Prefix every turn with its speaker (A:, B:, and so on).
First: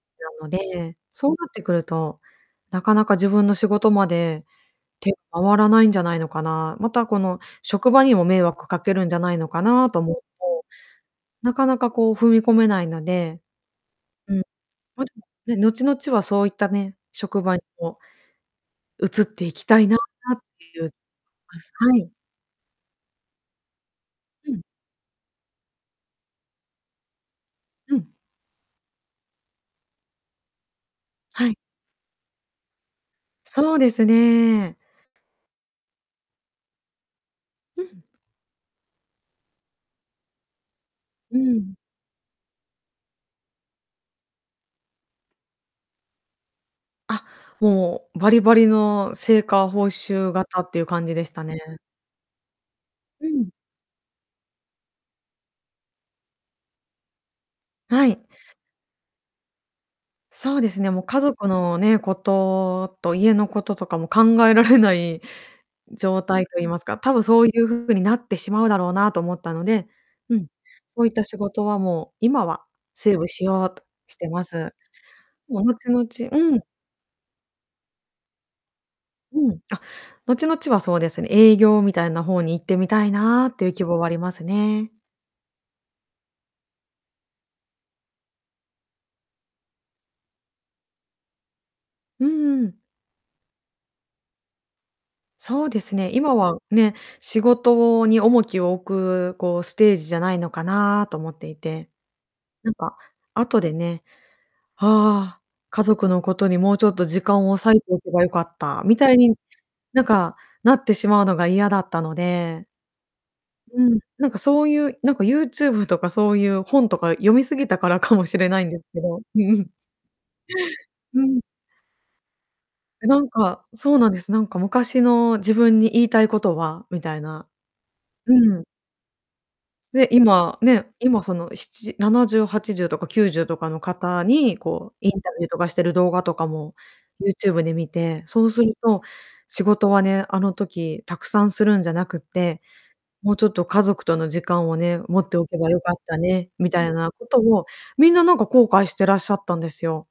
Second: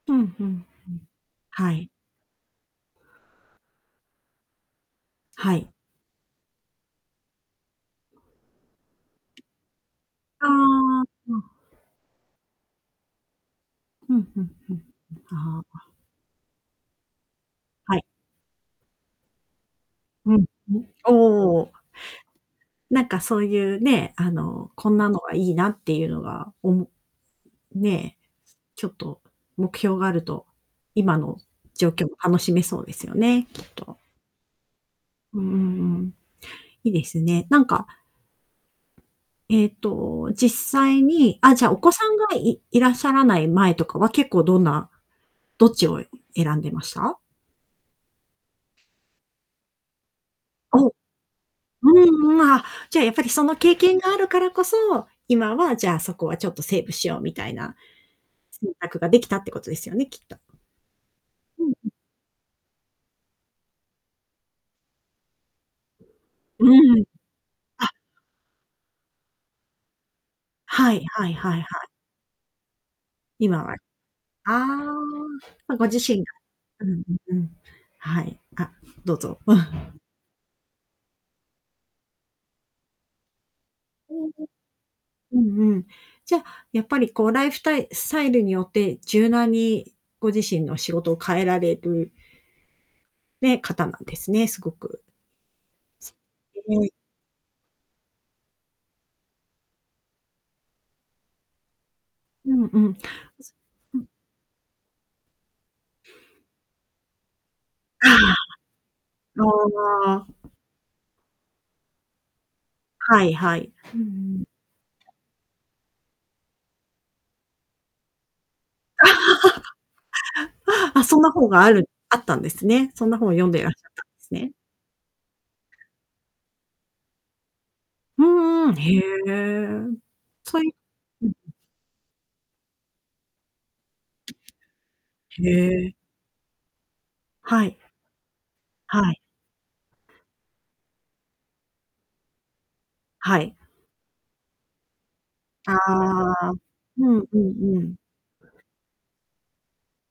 A: うん
B: な
A: うんう
B: の
A: ん、
B: で、そうなって
A: は
B: くる
A: い。
B: と、なかなか自分の仕事まで、手
A: は
B: 回ら
A: い。
B: ないんじゃないのかな、またこの職場にも迷惑かけるんじゃないのかなと思うと、
A: ああ。
B: な
A: あ。
B: かなかこう踏み込めないので。
A: うん
B: う
A: う
B: ん。
A: んうん。
B: ま、でもね
A: あ
B: 後
A: あ。
B: 々はそういったね、職場に
A: は
B: も
A: い。
B: 移っていきたいな
A: う
B: っ
A: ん。
B: て
A: う
B: い
A: ん。
B: う
A: お
B: ま
A: お。
B: す。はい。
A: なんかそういうね、あ
B: うん。
A: の、こんなのがいいなっていうのがおも
B: うん。
A: ねえ、ちょっと目標があると、今の
B: はい。
A: 状況も楽しめそうですよね、きっ
B: そうで
A: と。
B: すね。
A: うんうんうん。いいですね、なん
B: う
A: か
B: ん。
A: えっと、実際に
B: う
A: あ、じゃあ
B: ん。
A: お子さんがいいらっしゃらない前とかは、結構どんなどっちを選んでました？
B: あ、もうバリバリの成果報酬型っていう
A: お。う
B: 感じでしたね。
A: んうん、ああ、じゃあやっぱ
B: う
A: りそ
B: ん。
A: の経験があるからこそ、今はじゃあそこはちょっとセーブしようみたいな、
B: はい。
A: 選択ができたってことですよね、きっと。
B: そうですね、もう家族
A: うん
B: の
A: うん。
B: ね、ことと家のこととかも考えられない状態と言います
A: う
B: か、
A: ん。
B: 多分そういう
A: あ。
B: 風になってしまうだろうなと思ったので、うん、
A: はい
B: そういった
A: はい
B: 仕
A: はい
B: 事は
A: はい。
B: もう、今はセーブし
A: 今
B: よ
A: は。
B: うとしてま
A: あ
B: す。
A: あ、
B: でも
A: ま、
B: 後
A: ご自
B: 々
A: 身が。
B: うん。
A: うんうん。はい、あ、どうぞ。
B: うん、あ、後々はそうですね、営業みたいな方に行ってみたいなっていう希望はあ
A: う
B: り
A: ん
B: ます
A: う
B: ね。
A: ん。うんうん。じゃ、やっぱりこうライフタイスタイルによって柔軟にご自身の仕事を変えられる、
B: うーん。
A: ね、方なんですね、凄く。
B: そうですね、今は
A: [unintelligible]
B: ね、仕事に重きを置く、こう、ステージじゃないのかなと思っていて。
A: うん
B: なん
A: うん。
B: か、後で
A: う
B: ね
A: ん。
B: 「ああ、家族のことにもうちょっと時間を割いておけばよ
A: あ
B: かった」みたいに、
A: あ。
B: なん
A: ああ。
B: かなってしまうのが嫌だったので。
A: はいはい。
B: う
A: う
B: ん、
A: んう
B: なんか
A: ん。
B: そういう、なんか YouTube とかそういう本とか読みすぎたからかもしれないんですけど。
A: ああ、あ、そん
B: う
A: な
B: ん。
A: 本があるあったんですね。そんな
B: な
A: 本
B: ん
A: を読んで
B: か、
A: らっしゃっ
B: そう
A: たん
B: なんで
A: で
B: す。
A: す
B: なん
A: ね。
B: か「昔の自分に言いたいことは」みたいな。うん。
A: うん、へえ。
B: で、今
A: そういう
B: ね、今
A: うん
B: そ
A: うん。
B: の、しち70、80とか90とかの方に、こう、インタ
A: へ
B: ビューとかしてる
A: え。
B: 動画とかも、YouTube
A: は
B: で
A: い。
B: 見て、そうすると
A: はい。
B: 「仕事はね、あの時たくさんするんじゃなくって、もう
A: は
B: ちょっ
A: い。
B: と家族との時間をね、持っておけば
A: あ
B: よかったね」
A: あ、
B: みたい
A: う
B: な
A: ん
B: こ
A: う
B: とを、
A: んうん。
B: みんななんか後悔してらっしゃったんですよ。